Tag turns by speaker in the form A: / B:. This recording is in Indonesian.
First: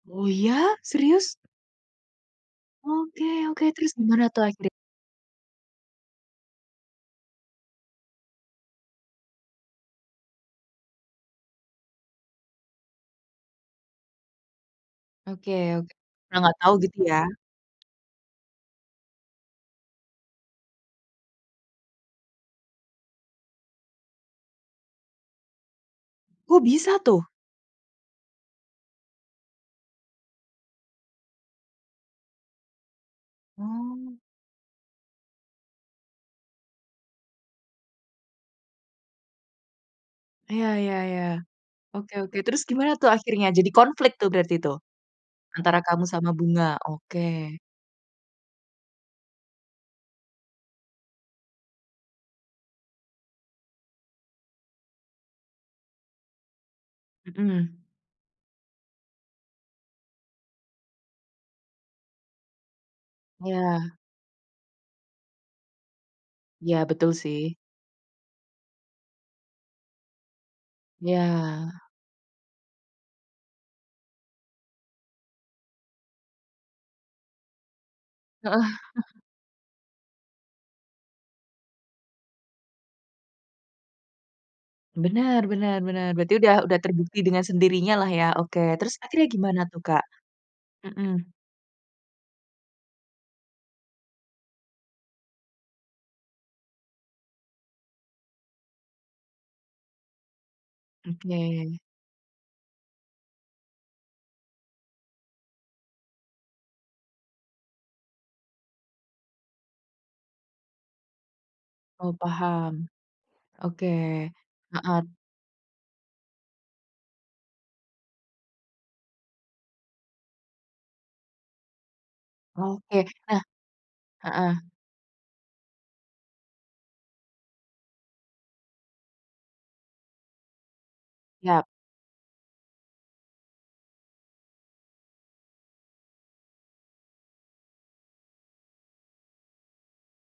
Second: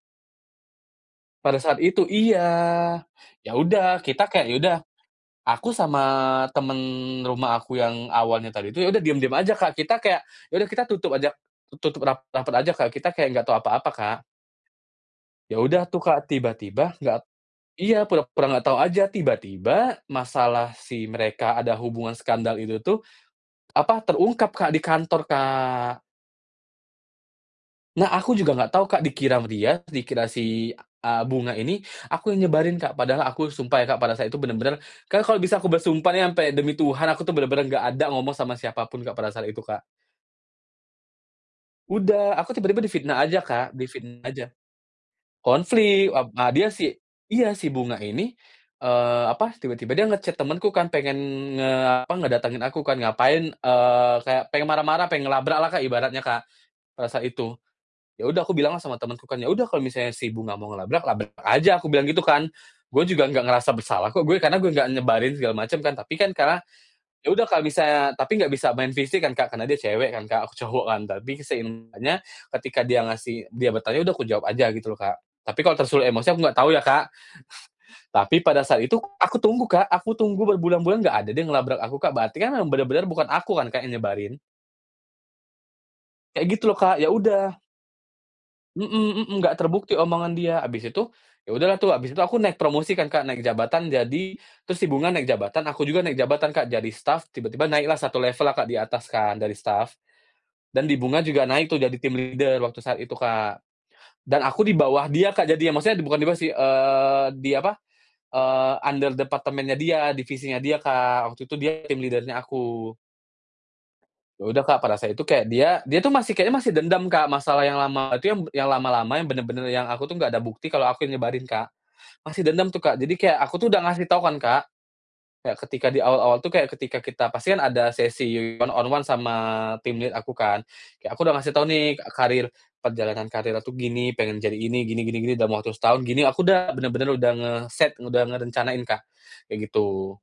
A: Oh, iya? Serius?
B: Pada saat itu iya.
A: Oke
B: Ya
A: oke. Terus,
B: udah,
A: gimana
B: kita
A: tuh
B: kayak, ya
A: akhir
B: udah, aku sama temen rumah aku yang awalnya tadi itu, ya udah diem-diem aja, Kak. Kita kayak, ya udah kita tutup aja tutup rap rapet aja, Kak. Kita kayak nggak tahu apa-apa, Kak.
A: Oke
B: Ya udah
A: oke.
B: tuh, Kak.
A: Karena nggak tau,
B: Tiba-tiba
A: gitu
B: nggak
A: ya?
B: iya, pura-pura nggak tahu aja. Tiba-tiba masalah si mereka ada hubungan skandal itu tuh apa, terungkap, Kak, di kantor, Kak.
A: Kok bisa tuh?
B: Nah, aku juga enggak tahu, Kak. Dikira sama dia dikira si, eee, Bunga ini aku yang nyebarin, Kak. Padahal aku sumpah ya, Kak, pada
A: Oh.
B: saat itu bener-bener kan kalau bisa aku bersumpah nih sampe demi Tuhan, aku tuh bener-bener nggak ada ngomong sama siapa pun, Kak, pada saat itu, Kak.
A: Iya iya iya. Oke oke.
B: Udah. Aku
A: Terus
B: tiba-tiba
A: gimana tuh
B: difitnah aja,
A: akhirnya? Jadi
B: Kak.
A: konflik
B: Difitnah
A: tuh,
B: aja.
A: berarti tuh antara kamu
B: Konflik. Ep
A: sama
B: a
A: Bunga.
B: dia si
A: Oke.
B: iya. Si Bunga ini, eee, apa, tiba-tiba dia nge-chat temenku kan, pengen nge apa, ngedatangin aku kan. Ngapain, eee, kayak pengen marah-marah, pengen ngelabraklah, Kak, ibaratnya, Kak, pada saat itu.
A: Mmm.
B: Ya udah aku bilanglah sama temenku kan, "Ya udah kalau misalnya si Bunga mau ngelabrak, labrak aja." Aku bilang gitu, kan. "Gue juga nggak ngerasa
A: Iya.
B: bersalah kok, gue. Karena gue nggak nyebarin segala macam, kan." Tapi kan karena
A: Ya, betul
B: ya udah
A: sih.
B: kalo misalnya tapi nggak bisa main fisik kan, Kak. Karena dia cewek kan, Kak, aku cowok, kan. Tapi
A: Ya.
B: seimbangnya, ketika dia ngasih dia bertanya, udah kujawab aja gitu loh, Kak. Tapi kalau tersulut emosi, aku enggak tahu ya, Kak. Tapi pada
A: Heeh.
B: saat itu aku tunggu, Kak. Aku tunggu berbulan-bulan enggak ada dia ngelabrak aku, Kak. Berarti kan, memang bener-bener bukan aku kan, Kak, yang nyebarin.
A: Benar benar benar. Berarti
B: Kayak
A: udah
B: gitu loh,
A: udah
B: Kak. Ya
A: terbukti dengan
B: udah
A: sendirinyalah, ya. Oke.
B: Mmm
A: Terus
B: mmm,
A: akhirnya
B: nggak
A: gimana tuh,
B: terbukti
A: Kak.
B: omongan dia. Habis itu,
A: Mmm.
B: ya udahlah tuh, habis itu aku naik promosi kan, Kak, naik jabatan jadi terus si Bunga naik jabatan, aku juga naik jabatan, Kak. Jadi staf, tiba-tiba naiklah 1 level lah, Kak, di atas kan dari staf. Dan di Bunga juga naik tuh,
A: Oke.
B: jadi team leader waktu saat itu, Kak. Dan aku di bawah dia, Kak, jadinya. Maksudnya bukan dia bawah sih, eee, di apa, eee, under departemennya dia, divisinya dia, Kak. Waktu itu dia team
A: Oh,
B: leader-nya
A: paham.
B: aku.
A: Oke.
B: Ya udah, Kak. Pada
A: Heeh.
B: saya itu kayak dia dia tuh masih kayaknya masih dendam, Kak. Masalah yang lama itu, yang lama-lama yang bener-bener yang aku tuh nggak ada bukti kalau aku yang nyebarin, Kak. Masih dendam tuh, Kak.
A: Oke.
B: Jadi kayak,
A: Nah
B: aku tuh udah ngasih tahu kan,
A: heeh.
B: Kak. Kayak ketika di awal-awal tuh, kayak ketika kita pasti kan ada sesi one-on-one sama team lead aku kan. Kayak aku udah ngasih tahu
A: Yap.
B: nih, ka karir perjalanan karir aku gini, pengen jadi ini, gini gini gini dalam waktu setahun, gini. Aku dah, bener-bener udah nge-set, udah ngerencanain, Kak. Kayak gitu.